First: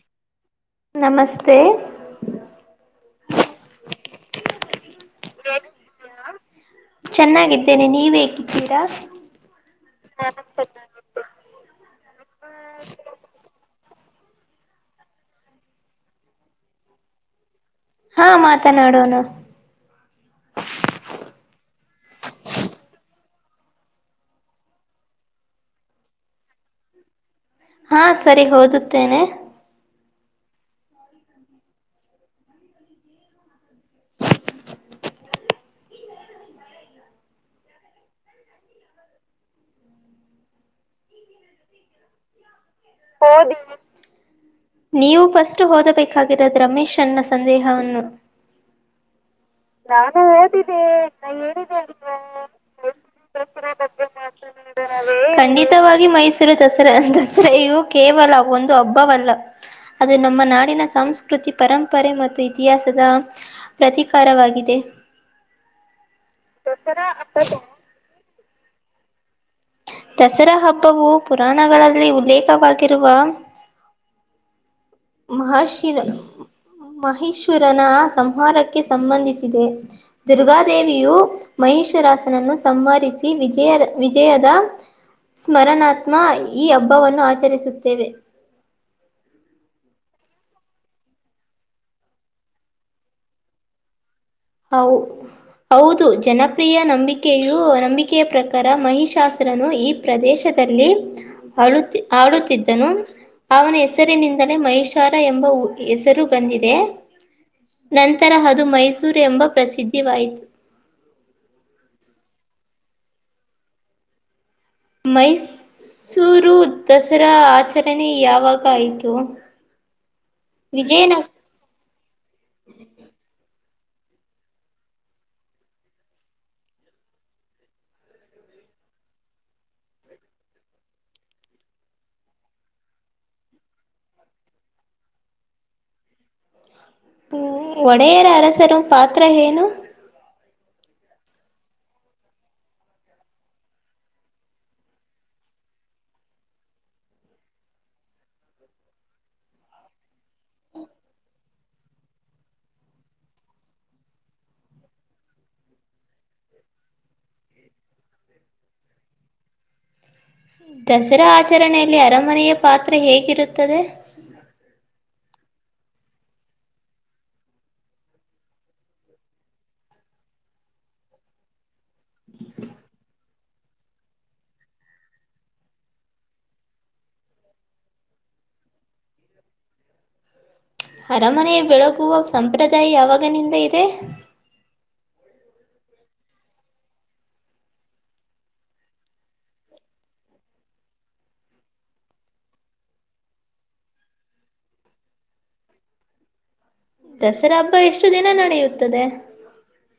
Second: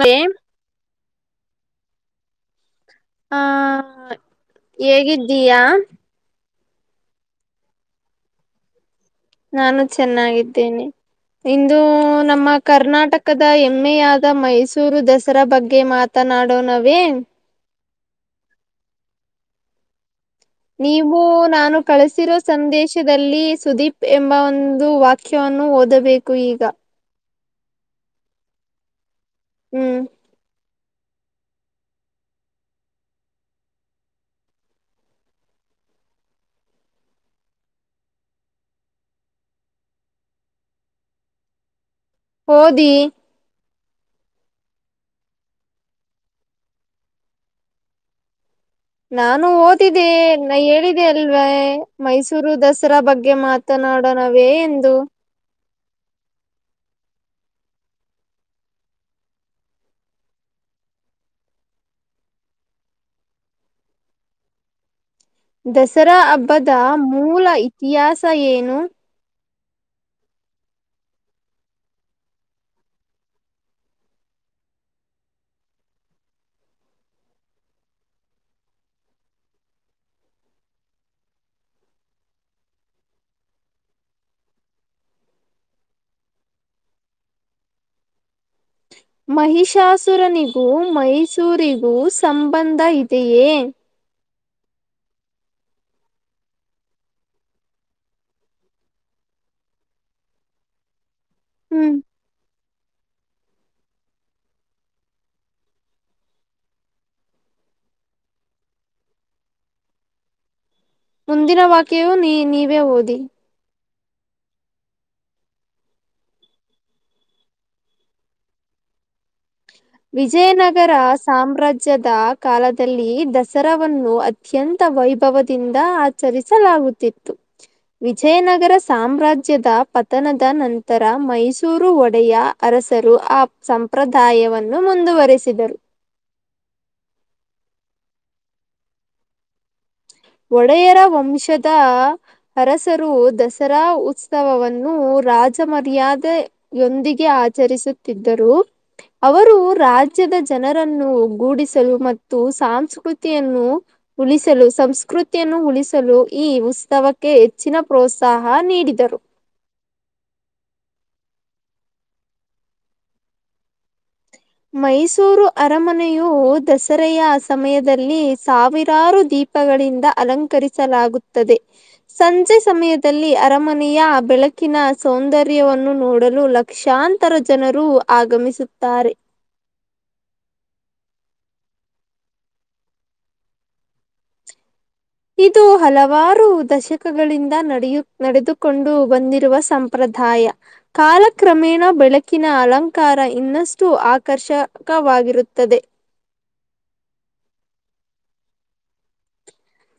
ಪ್ರೇ್ ನಮಸ್ತೆ ಹ ಹೇಗಿದ್ದೀಯಾ ಚೆನ್ನಾಗಿದ್ದೇನೆ ನೀವ ಹೇಗಿದ್ದೀರಾ ನಾನು ಚೆನ್ನಾಗಿದ್ದೇನೆ ಇಂದು ನಮ್ಮ ಕರ್ನಾಟಕದ ಹೆಮ್ಮೆಯಾದ ಮೈಸೂರು ದಸರಾ ಬಗ್ಗೆ ಮಾತ್ರ ಮಾತನಾಡೋ ನಾವೇ ಹಾ ಮಾತನಾಡೋನ ನೀವು ನಾನು ಕಳಸಿರೋ ಸಂದೇಶದಲ್ಲಿ ಸುದೀಪ್ ಎಂಬ ಒಂದು ವಾ ಮುಖ್ಯವನ್ನು ಓದಬೇಕು ಈಗ ಹಾ ಸರಿ ಹಓದುತ್ತೇನೆ ಹ್ಮ್ ಹ [inaudible] [unintelligible] ಓದಿ ಹೌದು ನೀವು ಫಸ್ಟ್ ಹಓದಬೇಕಾಗಿರೋದ ರಮೇಶ್ ಅನ್ನ ಸಂದೇಹವನ್ನು ನಾನು ಹಓದ ಗತ್ತಿದೆ ನಾ ಹೇಳಿದೆ ಅಲ್ವಾ ಮೈಸೂರು ದಸರಾ ಬಗ್ಗೆ ಮಾತನಾಡೋ ನಾವೇ ಎಂದು ಖಂಡಿತವಾಗಿ ಮೈಸೂರು ದಸರಾ ದಸರೆಯೂ ಕೇವಲ ಒಂದು ಹಬ್ಬವಲ್ಲ ಅದು ನಮ್ಮ ನಾಡಿನ ಸಂಸ್ಕೃತಿ ಪರಂಪರೆ ಮತ್ತು ಇತಿಹಾಸದ ಪ್ರತಿಕ ಪರವಾಗಿದೆ ದಸರಾ ಹಬ್ಬದ ಮೂಲ ಇತಿಹಾಸ ಏನು ದಸರಾ ಹಬ್ಬವು ಪುರಾಣಗಳಲ್ಲಿ ಉಲ್ಲೇಖವಾಗಿರುವ ಮಹಷಿರ ಮಹೇಶ್ವರನ ಸಂಹಾರಕ್ಕೆ ಸಂಬಂಧಿಸಿದೆ ದುರ್ಗಾಾದೇವಿಯು ಮಹಿಷರಾಸನನ್ನು ಸಂವರಿಸಿ ವಿಜಯದ ವಿಜಯದ ಸ್ಮರಣಾತ್ಮ ಈ ಹಬ್ಬವನ್ನು ಆಚರಿಸುತ್ತೇವೆ [unintelligible] ಮಹಿಷಾಸುರನಿಗೂ ಮೈಸೂರಿಗೂ ಸಂಬಂಧ ಇದೆಯೇ [unintelligible] ಹವು [unintelligible] ಹೌದು ಜನಪ್ರಿಯ ನಂಬಿಕೆಯು ನಂಬಿಕೆಯ ಪ್ರಕಾರ ಮಹಿಶಾಸ್ತ್ರನು ಈ [unintelligible] ಪ್ರದೇಶದಲ್ಲಿ [unintelligible] [inaudible] ಆಳುತ್ತ ಆಡುತ್ತಿದ್ದನು [unintelligible] ಅವನ ಹೆಸರಿನಿಂದಲೇ ಮಹಷಾರ ಎಂಬ ಹೆಸರು ಬಂದಿದೆ [unintelligible] ನಂತರ ಅದು ಮೈಸೂರು ಎಂಬ ಪ್ರಸಿದ್ಧಿವಾಯಿತು [unintelligible] ಮುಂದಿನ ವಾಕ್ಯೆಯು ನೀ ನೀವೇ ಓದಿ [unintelligible] ಮೈಸೂರು ದಸರಾ ಆಚರಣೆ ಯಾವಾಗ ಆಯಿತು [unintelligible] ವಿಜಯನಗರ ವಿಜಯನ ಸಾಮ್ರಾಜ್ಯ [unintelligible] ರಾಜ್ಯದ ಕಾಲದಲ್ಲಿ ದಸರಾವನ್ನು ಅತ್ಯಂತ ವೈಭವದಿಂದ ಆಚರಿಸಲಾಗುತ್ತಿತ್ತು [unintelligible] ಹ [inaudible] ವಿಜಯನಗರ ಸಾಮ್ರಾಜ್ಯದ ಪತನದ ನಂತರ ಮೈಸೂರು ಒಡೆಯ [unintelligible] ಅರಸರು ಆ ಸಂಪ್ರದಾಯವನ್ನು ಮುಂದುವರೆಸಿದರು [unintelligible] ಹ್ಮ ಒಡೆಯರರ ಪಾತ್ರ ಏನು [unintelligible] ಒಡೆಯರ ವಂಶದ [unintelligible] ಅರಸರು ದಸರಾ ಉತ್ಸವವನ್ನು ರಾಜ ಮರ್ಯಾದೆ ಯೊಂದಿಗೆ ಆಚರಿಸುತ್ತಿದ್ದರು ಅವರು ರಾಜ್ಯದ ಜನರನ್ನು ಒಗ್ಗೂಡಿಸಲು ಮತ್ತು ಸಾಸ್ಕೃತಿಯನ್ನು ಉಳಿಸಲು ಸಂಸ್ೃ ಕೃತಿಯನ್ನು ಉಳಿಸಲು ಈ ಉತ್ಸವಕ್ಕೆ ಹೆಚ್ಚಿನ ಪ್ರೋತ್ಸಾಹ ನೀಡಿದರು ದಸರಾ ಆಚರಣೆಯಲ್ಲಿ ಅರಮನೆಯ ಪಾತ್ರ ಹೇಗಿರುತ್ತದೆ ಮೈಸೂರು ಅರಮನೆಯು ದಸರೆಯ ಸಮಯದಲ್ಲಿ ಸಾವಿರಾರು ದೀಪ ಪಗಳಿಂದ ಅಲಂಕರಿಸಲಾಗುತ್ತದೆ ಸಂಜೆ ಸಮಯದಲ್ಲಿ ಅರಮನೆಯ ಬೆಳಕಿನ ಸೌಂದರ್ಯವನ್ನು ನೋಡಲು ಲಕ್ಷ ಲಕ್ಷಾಂತರ ಜನರು ಆಗಮಿಸುತ್ತಾರೆ ಅರಮನೆ ಬೆಳಗುವ ಸಂಪ್ರದಾಯ ಯಾವಾಗನಿಂದ ಇದೆ ಇದು ಹಲವಾರು ದಶಕಗಳಿಂದ ನಡೆಯು ನಡೆದುಕೊಂಡು ಬಂದಿರುವ ಸಂಪ್ರದಾಯ ಕಾಲಕ್ರಮೇಣ ಬೆಳಕಿನ ಅಲಂಕಾರ ಇನ್ನಷ್ಟು ಆಕರ್ಷಕವಾಗಿರುತ್ತದೆ ದಸರಾ ಹಬ್ಬ ಎಷ್ಟು ದಿನ ನಡೆಯುತ್ತದೆ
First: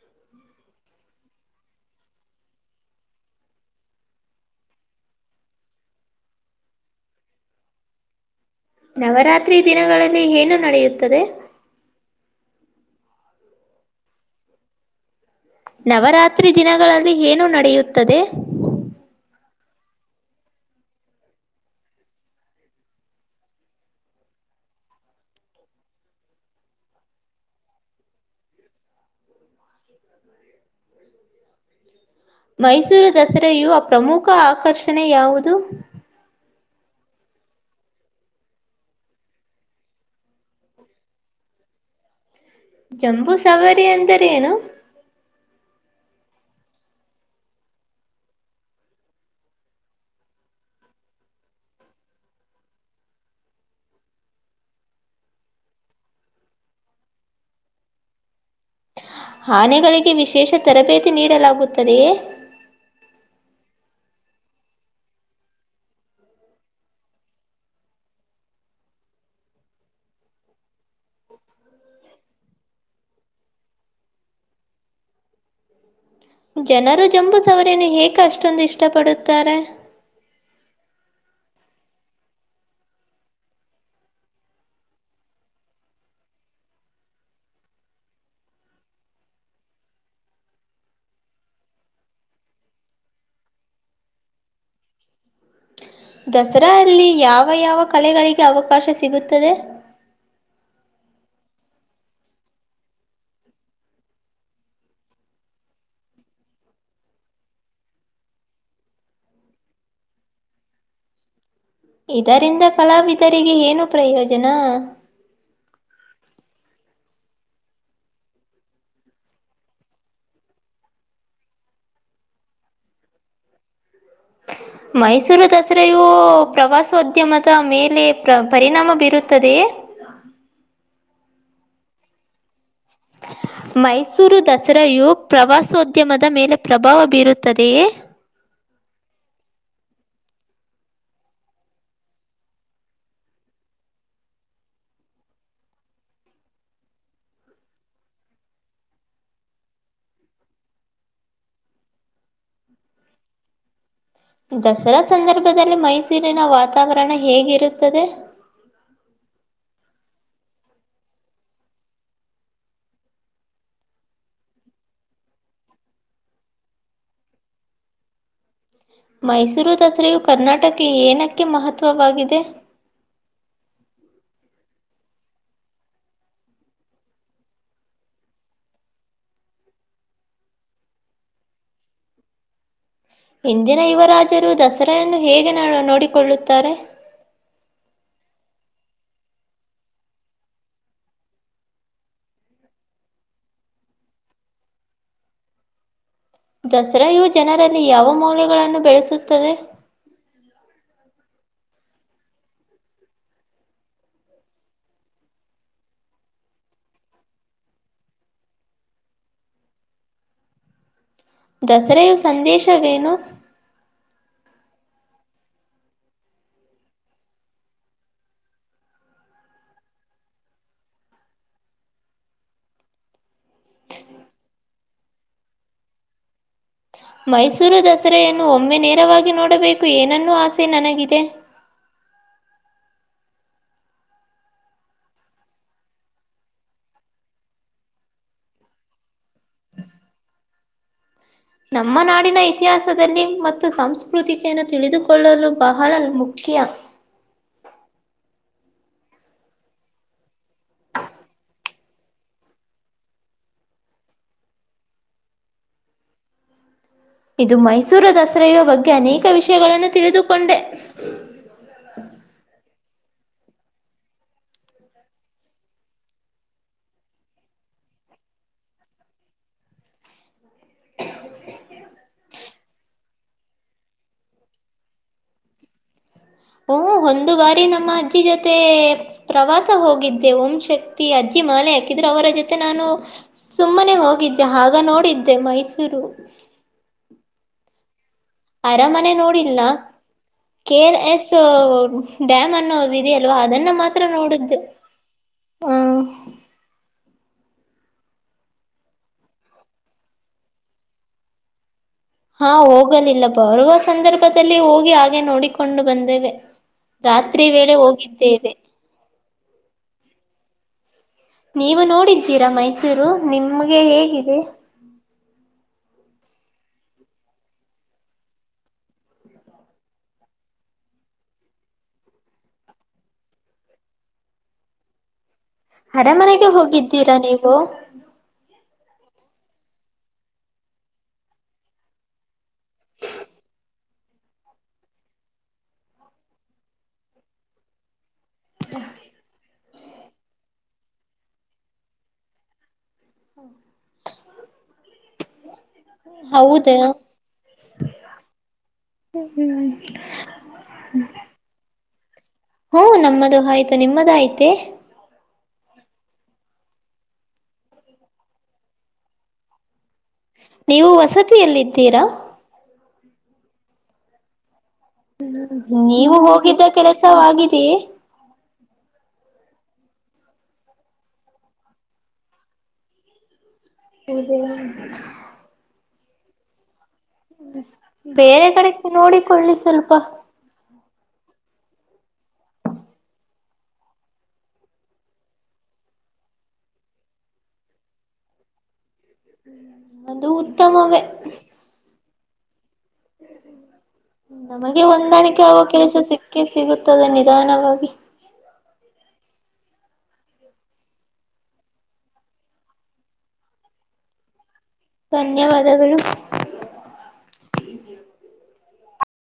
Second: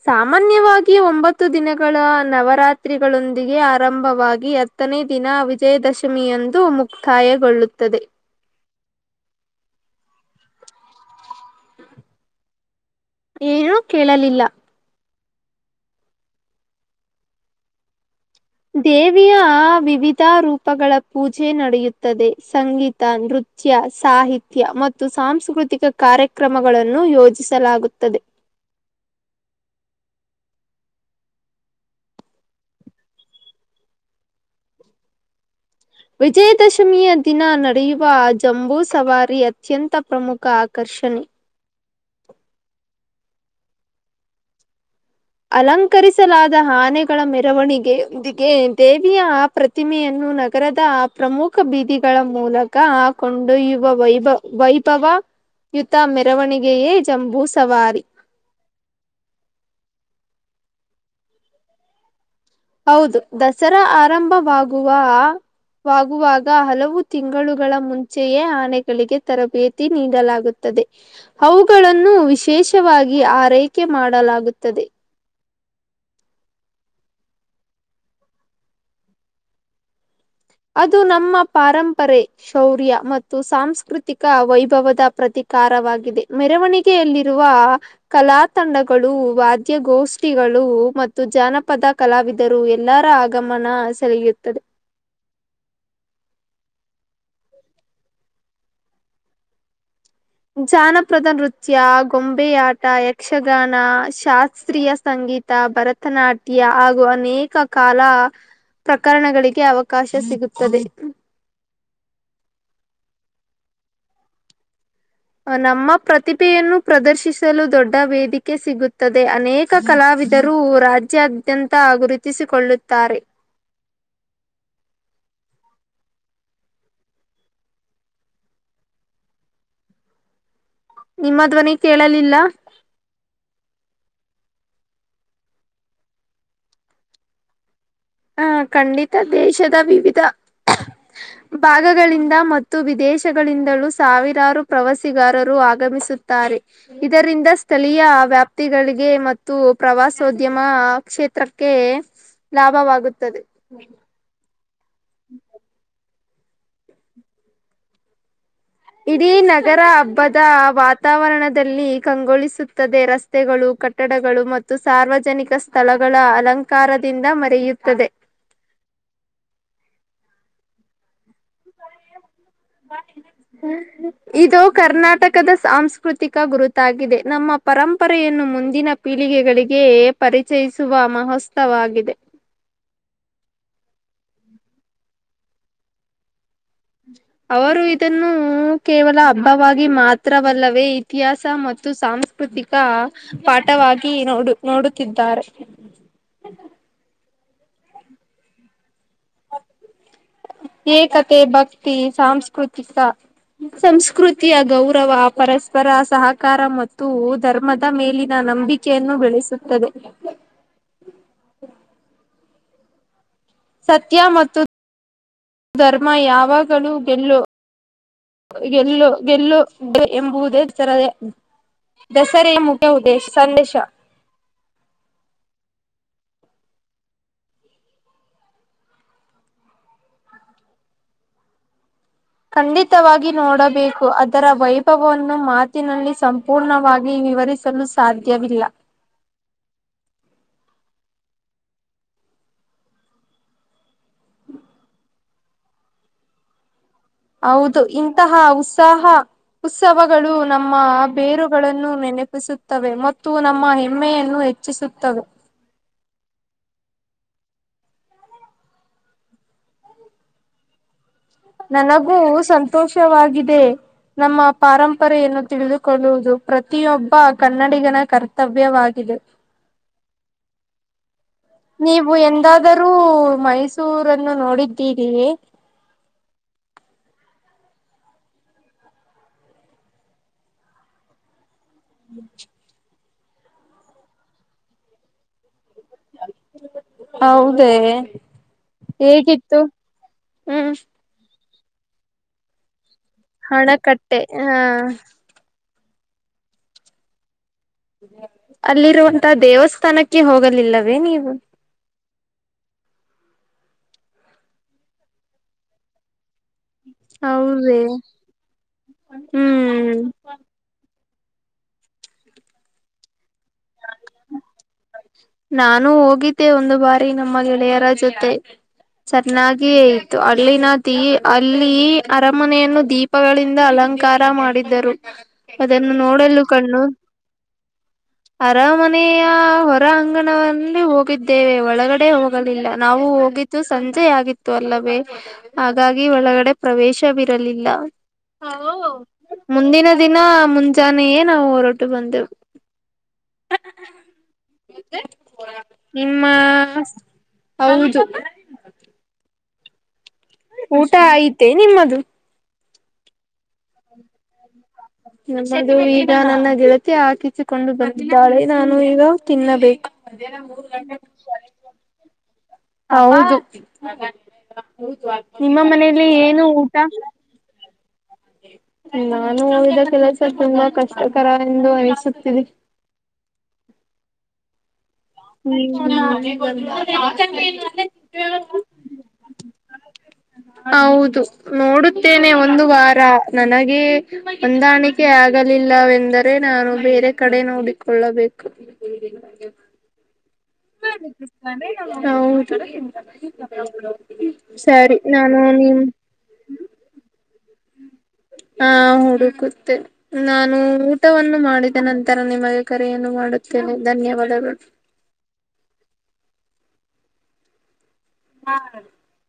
ಸಾಮಾನ್ಯವಾಗಿ ಒಂಬತ್ತು ದಿನಗಳ ನವರಾತ್ರಿಗಳೊಂದಿಗೆ ಆರಂಭವಾಗಿ ಹತ್ತನೇ ದಿನ ವಿಜಯದಶಮಿಯಂದು ಮುಕ್ತಾಯಗೊಳ್ಳುತ್ತದೆ ನವರಾತ್ರಿ ದಿನಗಳಲ್ಲಿ ಏನು ನಡೆಯುತ್ತದೆ ಏನೂ ಕೇಳಲಿಲ್ಲ ನವರಾತ್ರಿ ದಿನಗಳಲ್ಲಿ ಏನು ನಡೆಯುತ್ತದೆ ದೇವಿಯ ಆ ವಿವಿಧ ರೂಪಗಳ ಪೂಜೆ ನಡೆಯುತ್ತದೆ ಸಂಗೀತ ನೃತ್ ತ್ಯ ಸಾಹಿತ್ಯ ಮತ್ತು ಸಾಂಸ್ಕೃತಿಕ ಕಾರ್ಯಕ್ರಮಗಳನ್ನು ಯೋಜಿಸಲಾಗುತ್ತದೆ ಹ್ಮ [inaudible] ಹ ಮೈಸೂರು ದಸರೆಯು ಪ್ರಮುಖ ಆಕರ್ಷಣೆ ಯಾವುದು ವಿಜಯದಶಮಿಯ ದಿನ ನಡೆಯುವ ಜಂಬೂ ಸವಾರಿ ಅತ್ಯಂತ ಪ್ರಮುಖ ಆಕರ್ಷಣೆ ಜಂಬೂ ಸವಾರಿ ಅಂದರೆ ಏನು ಅಲಂಕರಿಸಲಾದ ಆನೆಗಳ ಮೆರವಣಿಗೆ ದೇವಿಯ ಆ ಪ್ರತಿ ಪ್ರತಿಮೆಯನ್ನು ನಗರದ ಪ್ರಮುಖ ಬೀದಿಗಳ ಮೂಲಕ ಕೊಂಡೊಯ್ಯುವ ವೈಭವ ವೈಭವ ಯುತ ಮೆರವಣಿಗೆಯೇ ಜಂಬೂ ಸವಾರಿ ಆನೆಗಳಿಗೆ ವಿಶೇಷ ತರಬೇತಿ ನೀಡಲಾಗುತ್ತದೆಯೇ ಹೌದು ದಸರಾ ಆರಂಭವಾಗುವ ಆ ವಾಗುವಾಗ ಹಲವು ತಿಂಗಳುಗಳ ಮುಂಚೆಯೇ ಆನೆಗಳಿಗೆ ತರಬೇತಿ ನೀಡಲಾಗುತ್ ತ್ತದೆ ಅವುಗಳನ್ನು ವಿಶೇಷವಾಗಿ ಆರೈಕೆ ಮಾಡಲಾಗುತ್ತದೆ ಜನರು ಜಂಬು ಸವರಿಯನ್ನು ಹೇಕ ಅಷ್ಟೊಂದು ಇಷ್ಟ ಪಡುತ್ತಾರೆ ಅದು ನಮ್ಮ ಪಾರಂಪರೆ ಶೌರ್ಯ ಮತ್ತು ಸಾಂಸ್ಕೃತಿಕ ವೈಭವದ ಪ್ರತಿಕಾರವಾಗಿದೆ ಮೆರವಣಿಗ್ ತ್ತಿ ಯಲ್ಲಿರುವ ಕಲಾ ತಂಡಗಳು ವಾದ್ಯಗೋಷ್ಠಿಗಳು ಮತ್ತು ಜಾನಪದ ಕಲಾವಿದರು ಎಲ್ಲರ ಆಗಮನ ಸೆಳೆಯುತ್ತದೆ ದಸರ ಅಲ್ಲಿ ಯಾವ ಯಾವ ಕಲೆಗಳಿಗೆ ಅವಕಾಶ ಸಿಗುತ್ತದೆ ಜಾನಪದ ನೃತ್ಯ ಗೊಂಬೆಯಾಟ ಯಕ್ಷಗಾನ ಶಾಸ್ತ್ರೀಯ ಸಂಗೀತ್ ತ ಭರತನಾಟ್ಯ ಹಾಗೂ ಅನೇಕ ಕಾಲ ಪ್ರಕರಣಗಳಿಗೆ ಅವಕಾಶ ಸಿಗುತ್ತದೆ ಇದರಿಂದ ಕಲಾವಿದರಿಗೆ ಏನು ಪ್ರಯೋಜನ ನಮ್ಮ ಪ್ರತಿಭೆಯನ್ನು ಪ್ರದರ್ಶಿಸಲು ದೊಡ್ಡ ವೇದಿಕೆ ಸಿಗುತ್ತದೆ ಅನೇಕ್ ಕ್ಕ ಕಲಾವಿದರು ರಾಜ್ಯಾದ್ದ್ಯಾಂತ ಗುರುತಿಸಿಕೊಳ್ಳುತ್ತಾರೆ ಮೈಸೂರು ದಸರೆಯು ಪ್ರವಾಸೋದ್ಯಮದ ಮೇಲೆ ಪ್ರ ಪರಿಣಾಮ ಬೀರುತ್ತದೆಯೆ ನಿಮ್ಮ ಧ್ವನಿ ಕೇಳಲಿಲ್ಲ ಮೈಸೂರು ದಸರೆಯು ಪ್ರವಾಸೋದ್ಯಮದ ಮೇಲೆ ಪ್ರಬಾವ ಬೀರುತ್ತದೆಯೇ ಹ ಖಂಡಿತ ದೇಶದ ವಿವಿಧ ಭಾಗಗಳಿಂದ ಮತ್ತು ವಿದೇಶಗಳಿಂದಲು ಸಾವಿರಾರು ಪ್ರವಾಸಿಗಾರರು ಆಗಮಿಸುತ್ತಾರೆ ಇದರಿಂದ ಸ್ಥಳೀಯಾ ವ್ಯಾಪ್ತಿಗಳಿಗೆ ಮತ್ತು ಪ್ರವಾಸೋದ್ಯಮಾ ಕ್ಷೇತ್ರಕ್ಕೇ ಲಾಭವಾಗುತ್ತದೆ ದಸರಾ ಸಂದರ್ಭದಲ್ಲಿ ಮೈಸೂರಿನ ವಾತಾವರಣ ಹೇಗಿರುತ್ತದೆ [unintelligible] ಇಡೀ ನಗರ ಹಬ್ಬದ ವಾತಾವರಣದಲ್ಲಿ ಕಂಗೊಳಿಸುತ್ತದೆ ರಸ್ತೆ [unintelligible] ರಸ್ತೆಗಳು ಕಟ್ಟಡಗಳು ಮತ್ತು ಸಾರ್ವಜನಿಕ ಸ್ಥಳಗಳ ಅಲಂಕಾರದಿಂದ ಮರೆಯುತ್ತದೆ [unintelligible] ಮೈಸೂರು ದಸರೆಯು ಕರ್ನಾಟಕ ಏನಕ್ಕೆ ಮಹತ್ವವಾಗಿದೆ [unintelligible] ಹ್ಮ [unintelligible] ಇದು ಕರ್ನಾಟಕದ ಸಾಂಸ್ಕೃತಿಕ ಗುರುತಾಗಿದೆ ನಮ್ಮ ಪರಂಪರೆಯನ್ನು ಮುಂದಿನ [unintelligible] ಪೀಳಿಗೆಗಳಿಗೆ ಪರಿಚಯಿಸುವ ಮಹೋತ್ಸವಾಗಿದೆ [unintelligible] ಇಿಂದಿನ ಯುವರಾಜರು ದಸರೆಯನ್ನು ಹೇಗೆ ನ ನೋಡಿಕೊಳ್ಳುತ್ತಾರೆ [unintelligible] ಹ [inaudible] ಅವರು ಇದನ್ನು ಕೇವಲ ಹಬ್ಬವಾಗಿ ಮಾತ್ರವಲ್ಲವೇ ಇತಿಹಾಸ ಮತ್ತು ಸಾಮ್ [unintelligible] ಕೃತಿಕ ಪಾಠವಾಗಿ ನೋಡು ನೋಡುತ್ತಿದ್ದಾರೆ [unintelligible] ದಸರೆಯು ಜನರಲ್ಲಿ ಯಾವ ಮೌಲ್ಯಗಳನ್ನು ಬೆಳೆಸುತ್ತದೆ [unintelligible] ಏಕತೆ ಭಕ್ತಿ ಸಾಂಸ್ಕೃತಿಕ [unintelligible] ಸಂಸ್ಕೃತಿಯ ಗೌರವ ಪರಸ್ಪರ ಸಹಕಾರ ಮತ್ತು ಧರ್ಮದ ಮೇಲಿನ ನಂಬಿ [unintelligible] ಚ್ಚಿಯನ್ನು ಬೆಳೆಸುತ್ತದೆ [unintelligible] ದಸರೆಯು ಸಂದೇಶವೇನು [unintelligible] ಸತ್ಯ ಮತ್ತು ಧರ್ಮ ಯಾವಾಗಲೂ ಗೆಲ್ಲು [unintelligible] ಗೆಲ್ಲು ಗೆಲ್ಲು ಎಂಬುವುದೇ ತರದೆೇ [unintelligible] ದಸರೆಯ ಮುಖ್ಯ ಉದ್ದೇಶ ಸಂದೇಶ [unintelligible] ಮೈಸೂರು ದಸರೆಯನ್ನು ಒಮ್ಮೆ ನೇರವಾಗಿ ನೋಡಬೇಕು ಏನನ್ನೂ ಆಸೆ ನನಗಿದೆ [unintelligible] ಖಂಡಿತವಾಗಿ ನೋಡಬೇಕು ಅದರ ವೈಭವವನ್ನು ಮಾತಿನಲ್ಲಿ ಸಂ [unintelligible] ಪೂರ್ಣವಾಗಿ ವಿವರಿಸಲು ಸಾಧ್ಯವಿಲ್ಲ ನಮ್ಮ ನಾಡಿನ ಇತಿಹಾಸದಲ್ಲಿ ಮತ್ತು ಸಂಸ್ಕೃತಿಕಿಯನ್ನು ತಿಳಿದುಕೊಳ್ಳಲು ಬಹಳ ಮುಖ್ಯ ಹೌದು ಇಂತಹ ಉತ್ಸಾಹ ಉತ್ಸವಗಳು ನಮ್ಮ ಬೇರುಗಳನ್ನು ನೆನಪಿಸುತ್ತವೆ ಮತ್ತು ನಮ್ಮ ಹೆಮ್ಮೆಯನ್ನು ಹೆ ಹೆಚ್ಚಿಸುತ್ತವೆ ಇದು ಮೈಸೂರು ದಸರೆಯ ಬಗ್ಗೆ ಅನೇಕ ವಿಷಯಗಳನ್ನು ತಿಳಿದುಕೊಂಡೆ. ನನಗೂ ಸಂತೋಷವಾಗಿದೆ. ನಮ್ಮ ಪಾರಂಪರೆಯನ್ನು ತಿಳಿದುಕೊಳ್ಳುವುದು ಪ್ರತಿಯೊಬ್ಬ ಕನ್ನಡಿಗನ ಕರ್ತವ್ಯವಾಗಿದೆ. ನೀವು ಎಂದಾದರೂ ಮೈಸೂರನ್ನು ನೋಡಿದ್ದೀರಿ. ಹ್ಮ ಒಂದು ಬಾರಿ ನಮ್ಮ ಅಜ್ಜಿ ಜೊತೆ ಪ್ರವಾಸ ಹೋಗಿದ್ದೆ ಓಂ ಶಕ್ತಿ ಅಜ್ಜಿ ಮಾಲೆ ಇದ್ರೆ ಅವರ ಜೊತೆ ನಾನು ಸುಮ್ಮನೆ ಹೋಗಿದ್ದೆ ಆಗ ನೋಡಿದ್ದೆ ಮೈಸೂರು. ಹೌದ ಅರಮನೆ ನೋಡಿಲ್ಲ ಹ್ಮ್ ಕೆರ್ ಎಸ್ ಡ್ಯಾಮ್ ಅನ್ನೋದಿಲ್. ಇದೆಯಲ್ವಾ ಅದನ್ನ ಮಾತ್ರ ಹಣಕಟ್ಟೆ ಹ ನೋಡ್ದು ಅಲ್ಲಿರುವಂತ ದೇವಸ್ಥಾನಕ್ಕೆ ಹೋಗಲಿಲ್ಲವೇ ನೀವು ಹಾ ಹೋಗಲಿಲ್ಲ ಬರುವ ಸಂದರ್ಭದಲ್ಲಿ ಹೋಗಿ ಹಾಗೆ ನೋಡಿಕೊಂಡು ಬಂದೇವೆ ರಾತ್ರಿ ಹೌದ ವೇಳೆ ಹೋಗಿದ್ದೇವೆ ಹ್ಮ್ ನೀವು ನೋಡಿದ್ದೀರಾ ಮೈಸೂರು ನಿಮ್ಗೆ ಹೇಗಿದೆ ನಾನು ಹೋಗಿದ್ದೆ ಒಂದು ಬಾರಿ ನಮ್ಮ ಗೆಳೆಯರ ಜೊತೆ ಸೆನ್ನಾಗಿ ಇಯತು ಅಲ್ಲಿನ ದೀ ಅಲ್ಲಿ ಅರಮನೆಯನ್ನು ದೀಪ -ಗಳಿಂದ ಅಲಂಕಾರ ಮಾಡಿದ್ದರು ಅದನ್ನು ನೋಡಲು ಅರಮನೆಗೆ ಕಣ್ಣು ಹೋಗಿದ್ದೀರಾ ನೀವು ಅರಾಮನೆಯ ಹೊ ಹೊರಾಂಗಣ ಹೋಗಿದ್ದೇವೆ ಒಳಗಡೆ ಹೋಗಲಿಲ್ಲ ನಾವು ಹೋಗಿದ್ದು ಸಂಜೆ ಆಗಿತ್ತು ಅಲ್ಲವೇ ಹಾಗಾಗಿ ಒಳಗಡೆ ಪ್ರವೇಶ ಬಿರಲಿಲ್ಲ ಹ ಮುಂದಿನ ದಿನ ಮುಂಜಾನೆಯೇ ನಾವು ಹೊರಟು ಬಂದೇವು [inaudible] ನಿಮ್ಮ ಹೌದಾ ಹೌದು. [inaudible] ಊಟ ಆಐತೆೇ ನಿಮ್ಮದು. ಹ್ಮ ನಮ್ಮದು ಆಯ್ತು ನಿಮ್ಮದು ಆಯ್ತೆ. ದು ಈಗ ನನ್ನ ಗೆಳತಿ ಹಾಕಿಸಿಕೊಂಡು ಬಂದಿದ್ದಾಳೆ ನಾನು ಈಗ ತಿನ್ನಬೇಕು ನೀವು ವಸತಿಯಲ್ಲಿದ್ದೀರಾ ಹೌದು ನಿಮ್ಮ ಮನೇಲಿ ಏನು ಊಟ ಆಗಿದೆಯ ನಾನು ಹಿದ ಕೆಲಸ ತುಂಬಾ ಕಷ್ಟಕರ ಎಂದು ಅನಿಸುತ್ತೀ [inaudible] [unintelligible] ಬೇರೆ ಕಡೆ ನೋಡಿಕೊಳ್ಳಿ ಸ್ವಲ್ಪ. ಹೌದು ನೋಡುತ್ತೇನೆ ಒಂದು ವಾರ ನನಗೆೇ ಹೊಂದಾಣಿಕೆ ಆಗಲಿಲ್ಲವೆಂದರೆ ನಾನು ಬೇರೆ ಕಡೆ ನೋಡಿಕೊಳ್ಳಬೇಕು [inaudible] ಅದು ಉತ್ತಮ ಹೌದು ನಮಗೆ ಸರಿ ನಾನು ಹೊಂದಾಣಿಕೆ ಆಗೋ ನಿಮ್ ಕೆಲಸ ಸಿಕ್ಕ ಸಿಗುತ್ತದೆ ನಿಧಾನವಾಗಿ. ಹಾ ಹುಡುಕುತ್ತೆ ನಾನು ಊಟವನ್ನು ಮಾಡಿದ ನಂತರ ನಿಮಗೆ ಕರೆಯನ್ನು ಮಾಡುತ್ತೇನೆ ಧನ್ಯವಾದಗಳು ಧನ್ಯವಾದಗಳು ಹಾ ರ